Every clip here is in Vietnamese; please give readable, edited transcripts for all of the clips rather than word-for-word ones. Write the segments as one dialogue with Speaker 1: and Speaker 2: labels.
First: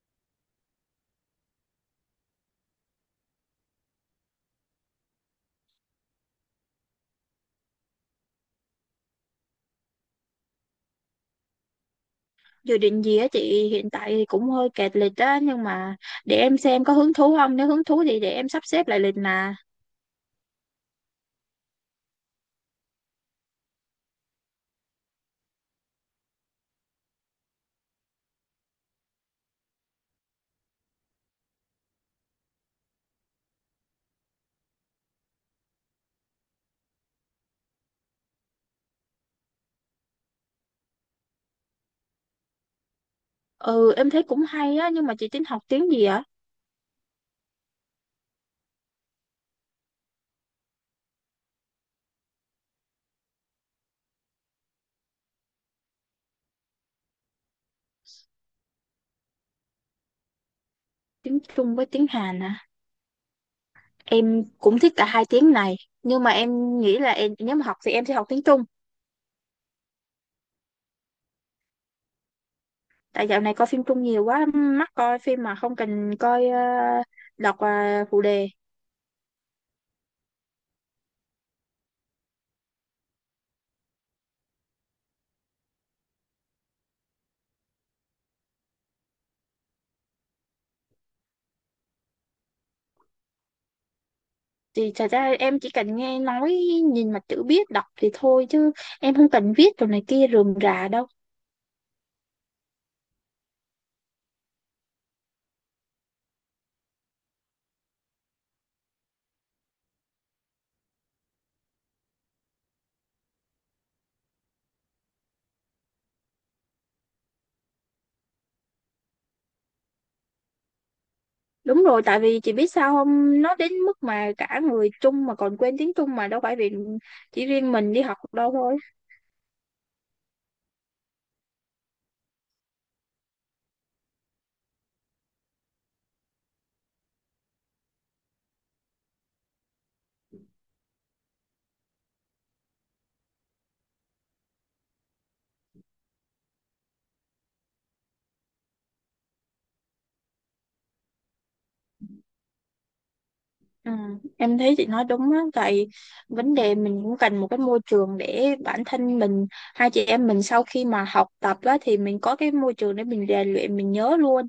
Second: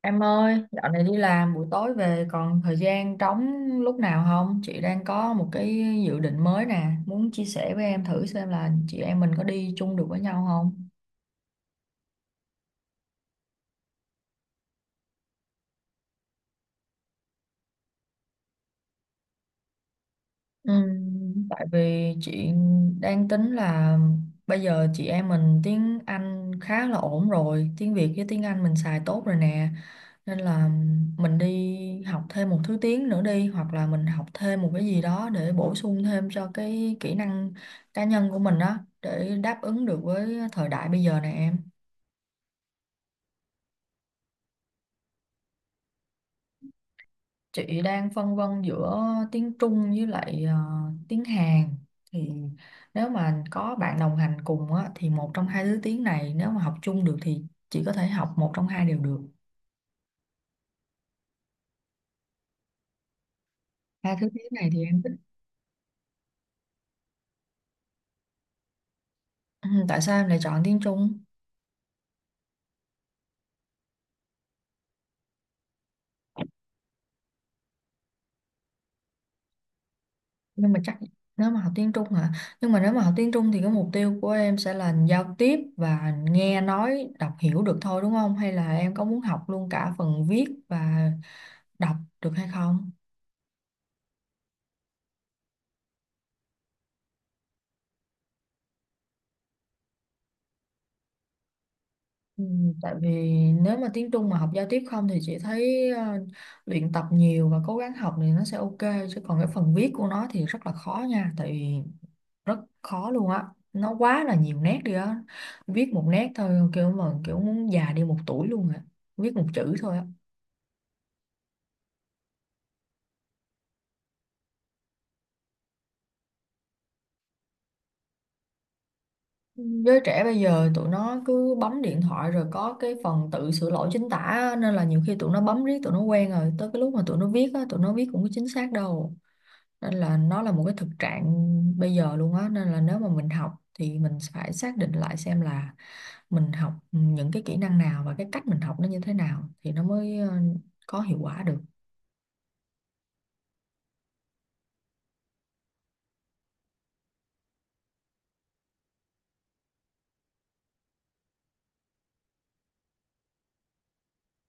Speaker 1: Em ơi, dạo này đi làm buổi tối về còn thời gian trống lúc nào không? Chị đang có một cái dự định mới nè, muốn chia sẻ với em thử xem là chị em mình có đi chung được với nhau không?
Speaker 2: Dự định gì á chị? Hiện tại thì cũng hơi kẹt lịch á nhưng mà để em xem có hứng thú không, nếu hứng thú thì để em sắp xếp lại lịch mà.
Speaker 1: Tại vì chị đang tính là bây giờ chị em mình tiếng Anh khá là ổn rồi, tiếng Việt với tiếng Anh mình xài tốt rồi nè. Nên là mình đi học thêm một thứ tiếng nữa đi hoặc là mình học thêm một cái gì đó để bổ sung thêm cho cái kỹ năng cá nhân của mình đó để đáp ứng được với thời đại bây giờ nè em.
Speaker 2: Ừ, em thấy cũng hay á, nhưng mà chị tính học tiếng gì á?
Speaker 1: Chị đang phân vân giữa tiếng Trung với lại tiếng Hàn thì nếu mà có bạn đồng hành cùng á, thì một trong hai thứ tiếng này nếu mà học chung được thì chị có thể học một trong hai đều được.
Speaker 2: Tiếng Trung với tiếng Hàn à?
Speaker 1: Hai thứ
Speaker 2: Em
Speaker 1: tiếng này
Speaker 2: cũng
Speaker 1: thì
Speaker 2: thích
Speaker 1: em
Speaker 2: cả
Speaker 1: thích?
Speaker 2: hai tiếng này, nhưng mà em nghĩ là nếu mà học thì em sẽ học tiếng Trung.
Speaker 1: Ừ, tại sao em lại chọn tiếng Trung?
Speaker 2: Tại dạo này coi phim Trung nhiều quá, mắc coi phim mà không cần coi đọc phụ đề.
Speaker 1: Nhưng mà chắc nếu mà học tiếng Trung hả, nhưng mà nếu mà học tiếng Trung thì cái mục tiêu của em sẽ là giao tiếp và nghe nói đọc hiểu được thôi đúng không, hay là em có muốn học luôn cả phần viết và đọc được hay không?
Speaker 2: Thì thật ra em chỉ cần nghe nói, nhìn mặt chữ biết đọc thì thôi, chứ em không cần viết đồ này kia rườm rà đâu.
Speaker 1: Ừ, tại vì nếu mà tiếng Trung mà học giao tiếp không thì chị thấy luyện tập nhiều và cố gắng học thì nó sẽ ok, chứ còn cái phần viết của nó thì rất là khó nha, tại vì rất khó luôn á, nó quá là nhiều nét đi á, viết một nét thôi kiểu mà kiểu muốn già đi một tuổi luôn á, viết một chữ thôi á.
Speaker 2: Đúng rồi, tại vì chị biết sao không, nó đến mức mà cả người Trung mà còn quên tiếng Trung, mà đâu phải vì chỉ riêng mình đi học đâu thôi.
Speaker 1: Giới trẻ bây giờ tụi nó cứ bấm điện thoại rồi có cái phần tự sửa lỗi chính tả á, nên là nhiều khi tụi nó bấm riết tụi nó quen rồi tới cái lúc mà tụi nó viết á tụi nó viết cũng có chính xác đâu, nên là nó là một cái thực trạng bây giờ luôn á, nên là nếu mà mình học thì mình phải xác định lại xem là mình học những cái kỹ năng nào và cái cách mình học nó như thế nào thì nó mới có hiệu quả được.
Speaker 2: Ừ, em thấy chị nói đúng á, tại vấn đề mình cũng cần một cái môi trường để bản thân mình, hai chị em mình sau khi mà học tập á, thì mình có cái môi trường để mình rèn luyện, mình nhớ luôn.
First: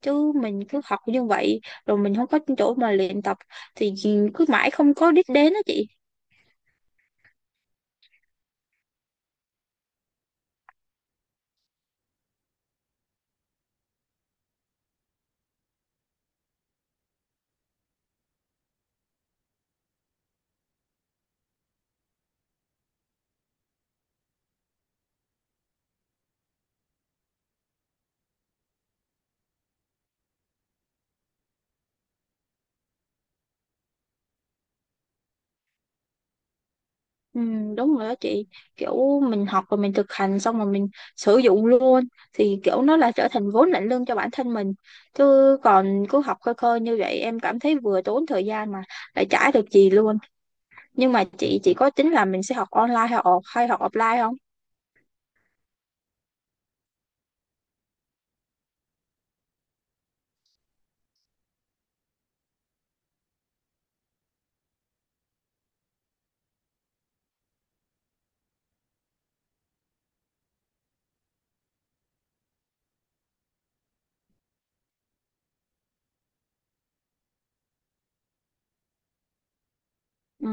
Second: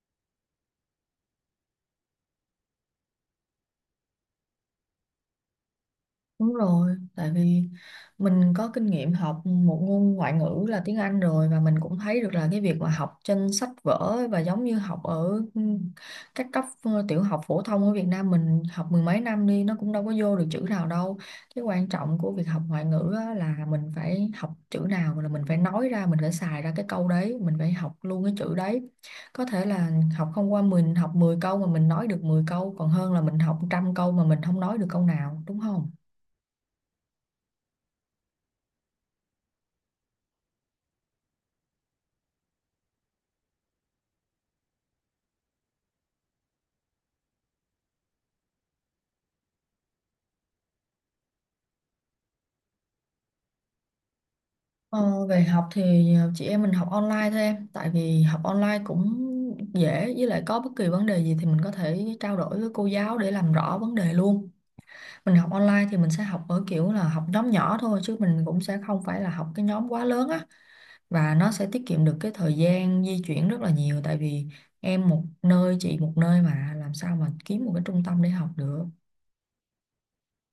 Speaker 2: Chứ mình cứ học như vậy, rồi mình không có chỗ mà luyện tập thì cứ mãi không có đích đến á chị.
Speaker 1: Đúng rồi, tại vì mình có kinh nghiệm học một ngôn ngoại ngữ là tiếng Anh rồi và mình cũng thấy được là cái việc mà học trên sách vở và giống như học ở các cấp tiểu học phổ thông ở Việt Nam mình học mười mấy năm đi nó cũng đâu có vô được chữ nào đâu. Cái quan trọng của việc học ngoại ngữ á là mình phải học chữ nào là mình phải nói ra, mình phải xài ra cái câu đấy, mình phải học luôn cái chữ đấy. Có thể là học không qua, mình học 10 câu mà mình nói được 10 câu còn hơn là mình học trăm câu mà mình không nói được câu nào, đúng không?
Speaker 2: Ừ, đúng rồi đó chị, kiểu mình học rồi mình thực hành xong rồi mình sử dụng luôn thì kiểu nó là trở thành vốn lạnh lương cho bản thân mình, chứ còn cứ học khơi khơi như vậy em cảm thấy vừa tốn thời gian mà lại chả được gì luôn. Nhưng mà chị có tính là mình sẽ học online hay off hay học offline không?
Speaker 1: Ờ, về học thì chị em mình học online thôi em, tại vì học online cũng dễ, với lại có bất kỳ vấn đề gì thì mình có thể trao đổi với cô giáo để làm rõ vấn đề luôn. Mình học online thì mình sẽ học ở kiểu là học nhóm nhỏ thôi chứ mình cũng sẽ không phải là học cái nhóm quá lớn á, và nó sẽ tiết kiệm được cái thời gian di chuyển rất là nhiều, tại vì em một nơi chị một nơi mà làm sao mà kiếm một cái trung tâm để học được.
Speaker 2: Ừ,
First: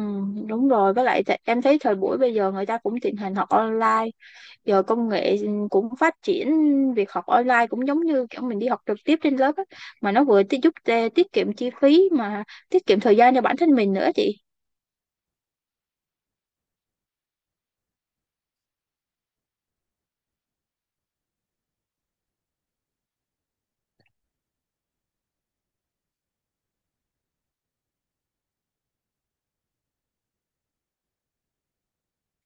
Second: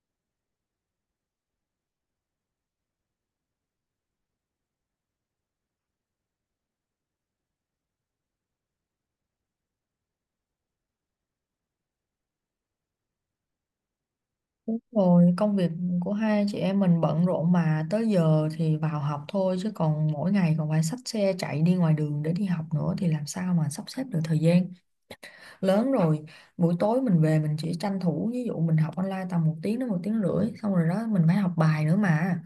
Speaker 2: đúng rồi, với lại em thấy thời buổi bây giờ người ta cũng thịnh hành học online, giờ công nghệ cũng phát triển, việc học online cũng giống như kiểu mình đi học trực tiếp trên lớp á. Mà nó vừa giúp tiết kiệm chi phí mà tiết kiệm thời gian cho bản thân mình nữa chị.
Speaker 1: Đúng rồi, công việc của hai chị em mình bận rộn mà tới giờ thì vào học thôi chứ còn mỗi ngày còn phải xách xe chạy đi ngoài đường để đi học nữa thì làm sao mà sắp xếp được thời gian. Lớn rồi, buổi tối mình về mình chỉ tranh thủ, ví dụ mình học online tầm một tiếng đến một tiếng rưỡi xong rồi đó mình phải học bài nữa mà.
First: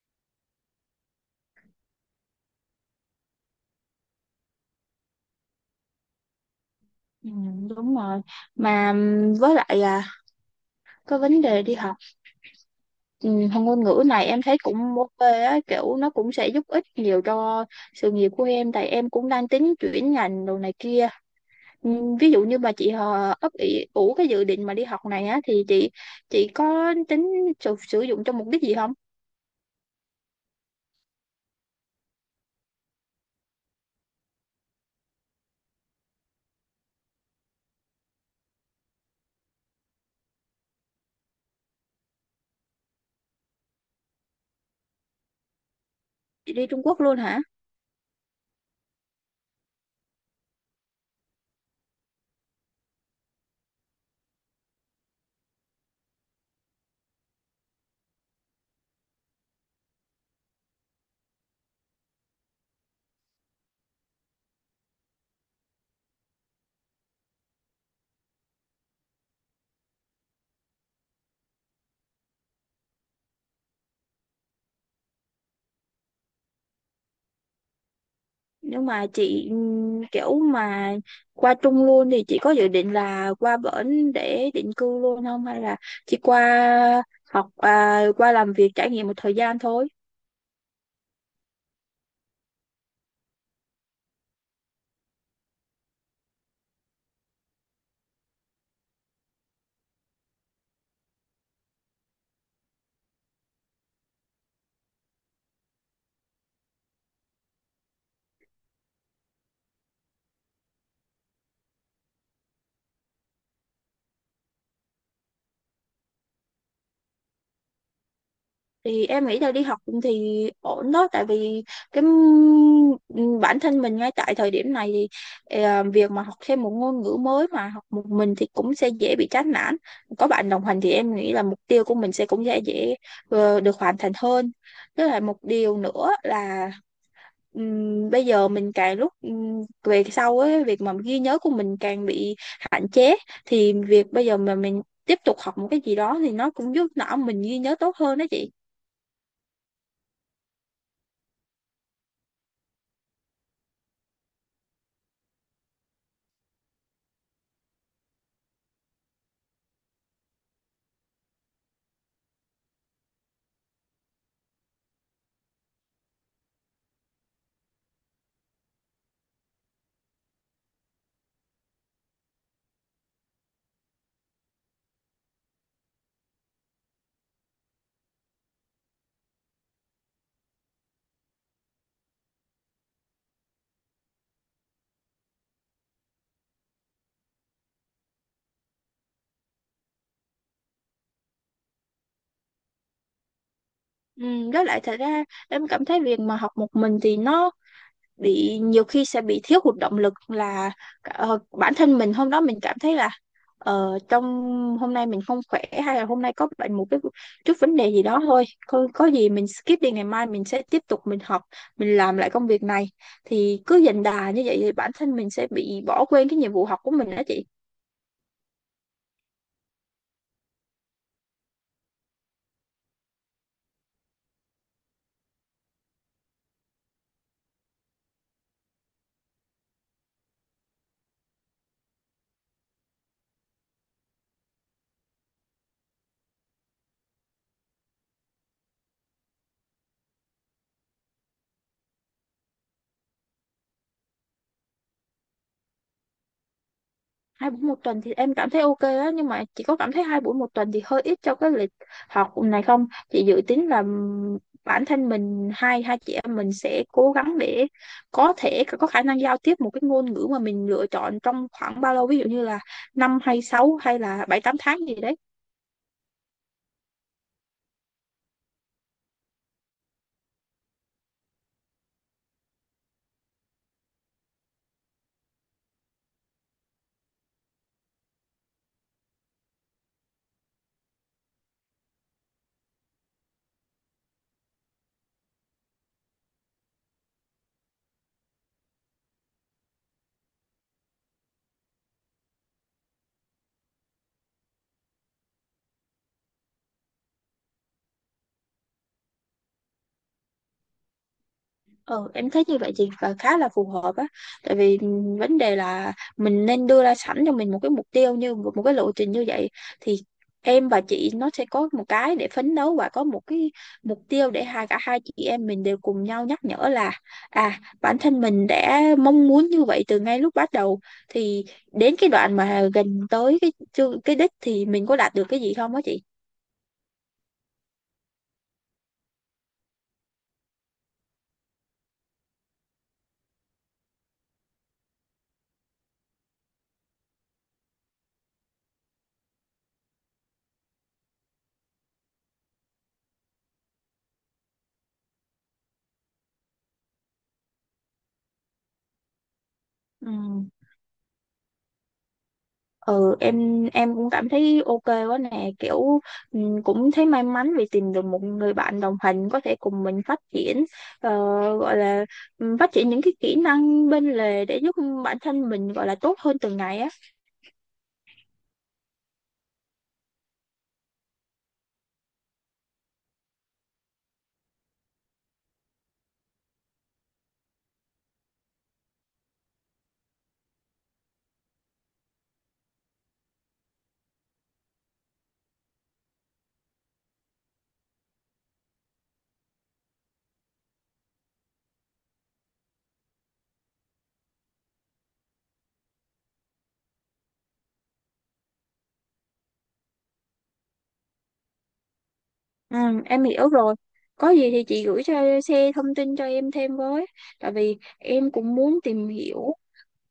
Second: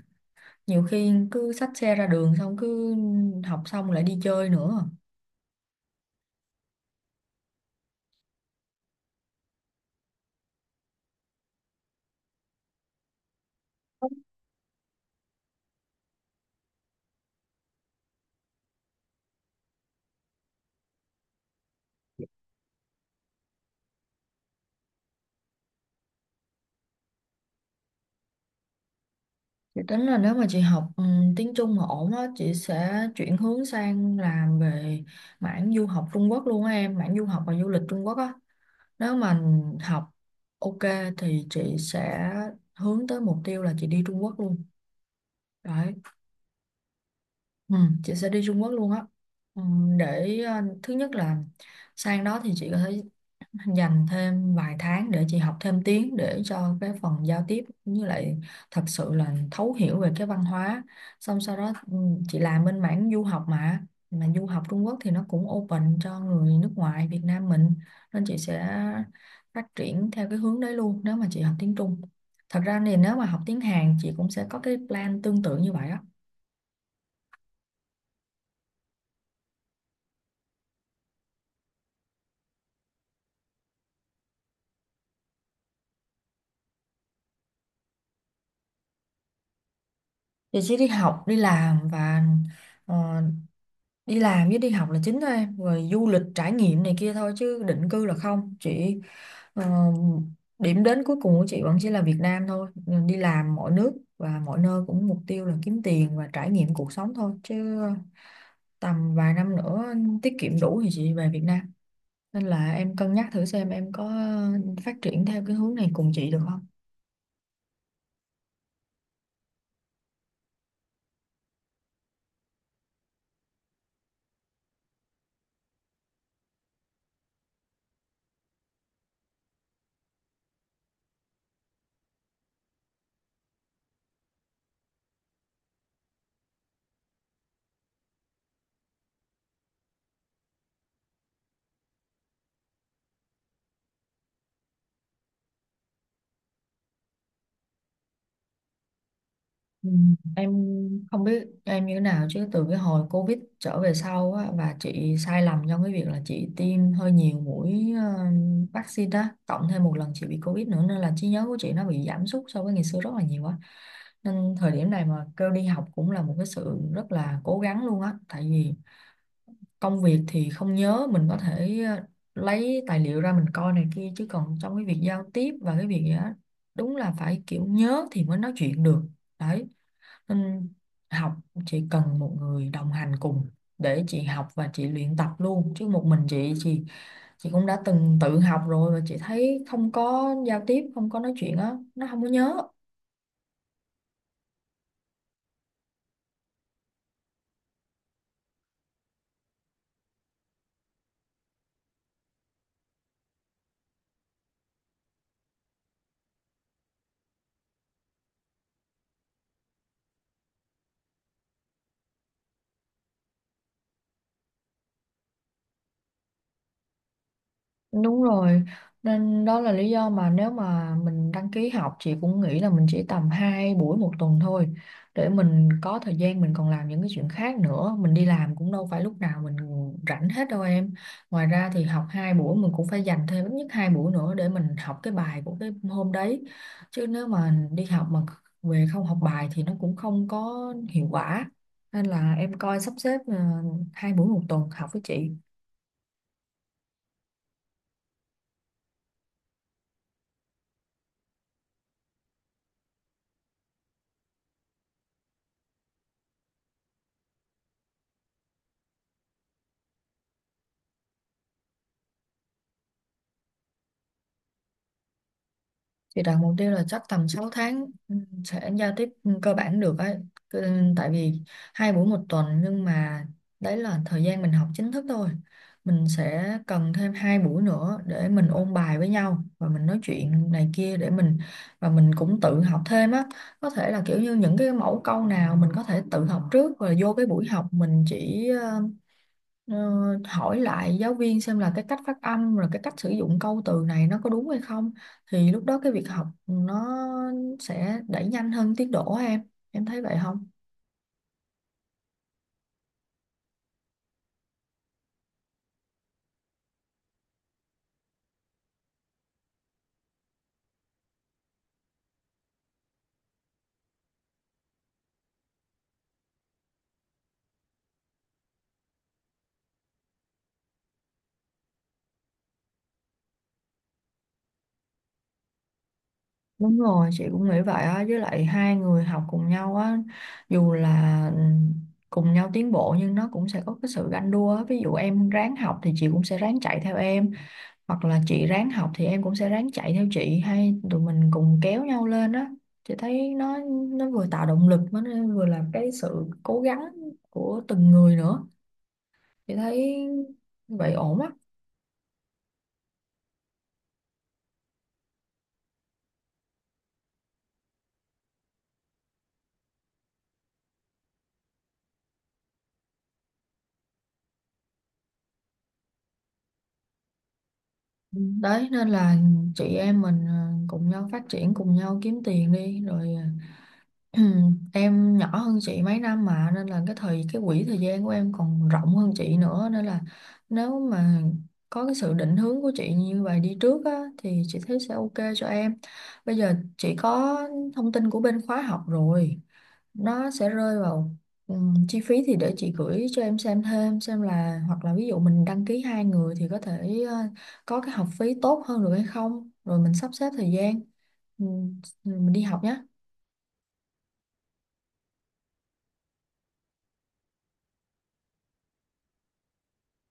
Speaker 1: Nhiều khi cứ xách xe ra đường xong cứ học xong lại đi chơi nữa.
Speaker 2: Ừ, đúng rồi. Mà với lại à, cái vấn đề đi học, học ngôn ngữ này em thấy cũng ok á, kiểu nó cũng sẽ giúp ích nhiều cho sự nghiệp của em, tại em cũng đang tính chuyển ngành đồ này kia. Ví dụ như mà chị ấp ủ cái dự định mà đi học này á thì chị có tính sử sử dụng cho mục đích gì không?
Speaker 1: Chị tính là nếu mà chị học tiếng Trung mà ổn á, chị sẽ chuyển hướng sang làm về mảng du học Trung Quốc luôn á em, mảng du học và du lịch Trung Quốc á. Nếu mà học ok thì chị sẽ hướng tới mục tiêu là chị đi Trung Quốc luôn. Đấy,
Speaker 2: Chị đi Trung Quốc luôn hả?
Speaker 1: ừ, chị sẽ đi Trung Quốc luôn á. Ừ, thứ nhất là sang đó thì chị có thể dành thêm vài tháng để chị học thêm tiếng để cho cái phần giao tiếp cũng như lại thật sự là thấu hiểu về cái văn hóa, xong sau đó chị làm bên mảng du học mà du học Trung Quốc thì nó cũng open cho người nước ngoài Việt Nam mình nên chị sẽ phát triển theo cái hướng đấy luôn nếu mà chị học tiếng Trung. Thật ra thì nếu mà học tiếng Hàn chị cũng sẽ có cái plan tương tự như vậy á.
Speaker 2: Nhưng mà chị, kiểu mà qua Trung luôn thì chị có dự định là qua bển để định cư luôn không, hay là chỉ qua học à, qua làm việc trải nghiệm một thời gian thôi?
Speaker 1: Thì chị chỉ đi học đi làm và ờ, đi làm với đi học là chính thôi em, rồi du lịch trải nghiệm này kia thôi chứ định cư là không chị. ờ, Điểm đến cuối cùng của chị vẫn chỉ là Việt Nam thôi. Ờ, đi làm mọi nước và mọi nơi cũng mục tiêu là kiếm tiền và trải nghiệm cuộc sống thôi, chứ tầm vài năm nữa tiết kiệm đủ thì chị về Việt Nam. Nên là em cân nhắc thử xem em có phát triển theo cái hướng này cùng chị được không?
Speaker 2: Thì em nghĩ là đi học thì ổn đó, tại vì bản thân mình ngay tại thời điểm này thì việc mà học thêm một ngôn ngữ mới mà học một mình thì cũng sẽ dễ bị chán nản, có bạn đồng hành thì em nghĩ là mục tiêu của mình sẽ cũng sẽ dễ được hoàn thành hơn. Với lại một điều nữa là bây giờ mình càng lúc về sau ấy, việc mà ghi nhớ của mình càng bị hạn chế, thì việc bây giờ mà mình tiếp tục học một cái gì đó thì nó cũng giúp não mình ghi nhớ tốt hơn đó chị.
Speaker 1: Ừ, Em không biết em như thế nào chứ từ cái hồi Covid trở về sau á, và chị sai lầm trong cái việc là chị tiêm hơi nhiều mũi vaccine đó, cộng thêm một lần chị bị Covid nữa nên là trí nhớ của chị nó bị giảm sút so với ngày xưa rất là nhiều á, nên thời điểm này mà kêu đi học cũng là một cái sự rất là cố gắng luôn á, tại vì công việc thì không nhớ mình có thể lấy tài liệu ra mình coi này kia, chứ còn trong cái việc giao tiếp và cái việc gì á đúng là phải kiểu nhớ thì mới nói chuyện được, đấy, nên học chỉ cần một người đồng hành cùng để chị học và chị luyện tập luôn, chứ một mình chị cũng đã từng tự học rồi và chị thấy không có giao tiếp không có nói chuyện á nó không có nhớ.
Speaker 2: Ừ, với lại thật ra em cảm thấy việc mà học một mình thì nó bị, nhiều khi sẽ bị thiếu hụt động lực, là bản thân mình hôm đó mình cảm thấy là trong hôm nay mình không khỏe, hay là hôm nay có bệnh một cái chút vấn đề gì đó thôi, có gì mình skip đi, ngày mai mình sẽ tiếp tục mình học, mình làm lại công việc này, thì cứ dần đà như vậy thì bản thân mình sẽ bị bỏ quên cái nhiệm vụ học của mình đó chị.
Speaker 1: Đúng rồi, nên đó là lý do mà nếu mà mình đăng ký học chị cũng nghĩ là mình chỉ tầm 2 buổi một tuần thôi, để mình có thời gian mình còn làm những cái chuyện khác nữa, mình đi làm cũng đâu phải lúc nào mình rảnh hết đâu em. Ngoài ra thì học 2 buổi mình cũng phải dành thêm ít nhất 2 buổi nữa để mình học cái bài của cái hôm đấy. Chứ nếu mà đi học mà về không học bài thì nó cũng không có hiệu quả. Nên là em coi sắp xếp 2 buổi một tuần học với chị.
Speaker 2: Hai buổi một tuần thì em cảm thấy ok á, nhưng mà chị có cảm thấy hai buổi một tuần thì hơi ít cho cái lịch học này không? Chị dự tính là bản thân mình, hai hai chị em mình sẽ cố gắng để có thể có khả năng giao tiếp một cái ngôn ngữ mà mình lựa chọn trong khoảng bao lâu, ví dụ như là năm hay sáu hay là bảy tám tháng gì đấy?
Speaker 1: Thì đặt mục tiêu là chắc tầm 6 tháng sẽ giao tiếp cơ bản được ấy. Cứ- ừ, Tại vì hai buổi một tuần nhưng mà đấy là thời gian mình học chính thức thôi. Mình sẽ cần thêm hai buổi nữa để mình ôn bài với nhau và mình nói chuyện này kia để mình, và mình cũng tự học thêm á. Có thể là kiểu như những cái mẫu câu nào mình có thể tự học trước rồi vô cái buổi học mình chỉ Ờ, hỏi lại giáo viên xem là cái cách phát âm rồi cái cách sử dụng câu từ này nó có đúng hay không, thì lúc đó cái việc học nó sẽ đẩy nhanh hơn tiến độ á em thấy vậy không?
Speaker 2: Ừ, em thấy như vậy chị và khá là phù hợp á, tại vì vấn đề là mình nên đưa ra sẵn cho mình một cái mục tiêu, như một một cái lộ trình như vậy thì em và chị nó sẽ có một cái để phấn đấu, và có một cái mục tiêu để cả hai chị em mình đều cùng nhau nhắc nhở là, à, bản thân mình đã mong muốn như vậy từ ngay lúc bắt đầu, thì đến cái đoạn mà gần tới cái đích thì mình có đạt được cái gì không á chị.
Speaker 1: Đúng rồi, chị cũng nghĩ vậy á, với lại hai người học cùng nhau á dù là cùng nhau tiến bộ nhưng nó cũng sẽ có cái sự ganh đua á. Ví dụ em ráng học thì chị cũng sẽ ráng chạy theo em, hoặc là chị ráng học thì em cũng sẽ ráng chạy theo chị, hay tụi mình cùng kéo nhau lên đó, chị thấy nó vừa tạo động lực mà nó vừa là cái sự cố gắng của từng người nữa, chị thấy
Speaker 2: Ừ.
Speaker 1: vậy ổn á.
Speaker 2: Ừ, em cũng cảm thấy ok quá nè, kiểu cũng thấy may mắn vì tìm được một người bạn đồng hành có thể cùng mình phát triển, ờ, gọi là phát triển những cái kỹ năng bên lề để giúp bản thân mình, gọi là tốt hơn từng ngày á.
Speaker 1: Ừ. Đấy nên là chị em mình cùng nhau phát triển cùng nhau kiếm tiền đi rồi Ừ, em nhỏ hơn chị mấy năm mà, nên là cái thời cái quỹ thời gian của em còn rộng hơn chị nữa, nên là nếu mà có cái sự định hướng của chị như vậy đi trước á, thì chị thấy sẽ ok cho em. Bây giờ chị có thông tin của bên khóa học rồi, nó sẽ rơi vào chi phí, thì để chị gửi cho em xem thêm xem là hoặc là ví dụ mình đăng ký hai người thì có thể có cái học phí tốt hơn được hay không, rồi mình sắp xếp thời gian ừm, mình đi học
Speaker 2: Ừ,
Speaker 1: nhé.
Speaker 2: em hiểu rồi, có gì thì chị gửi cho xe thông tin cho em thêm với, tại vì em cũng muốn tìm hiểu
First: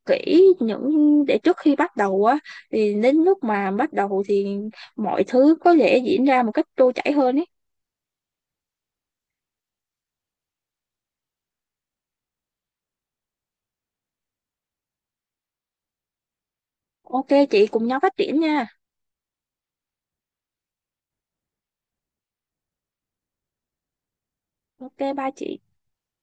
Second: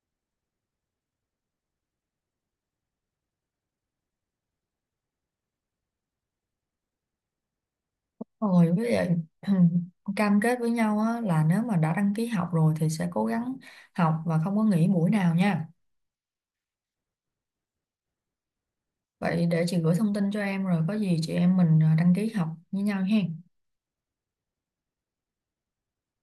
Speaker 2: kỹ những để trước khi bắt đầu á, thì đến lúc mà bắt đầu thì mọi thứ có thể diễn ra một cách trôi chảy hơn ấy.
Speaker 1: Rồi với lại cam kết với nhau á, là nếu mà đã đăng ký học rồi thì sẽ cố gắng học và không có nghỉ buổi nào nha.
Speaker 2: Ok chị, cùng nhau phát triển nha.
Speaker 1: Vậy để chị gửi thông tin cho em rồi có gì chị em mình đăng ký học với nhau ha.
Speaker 2: Ok ba chị.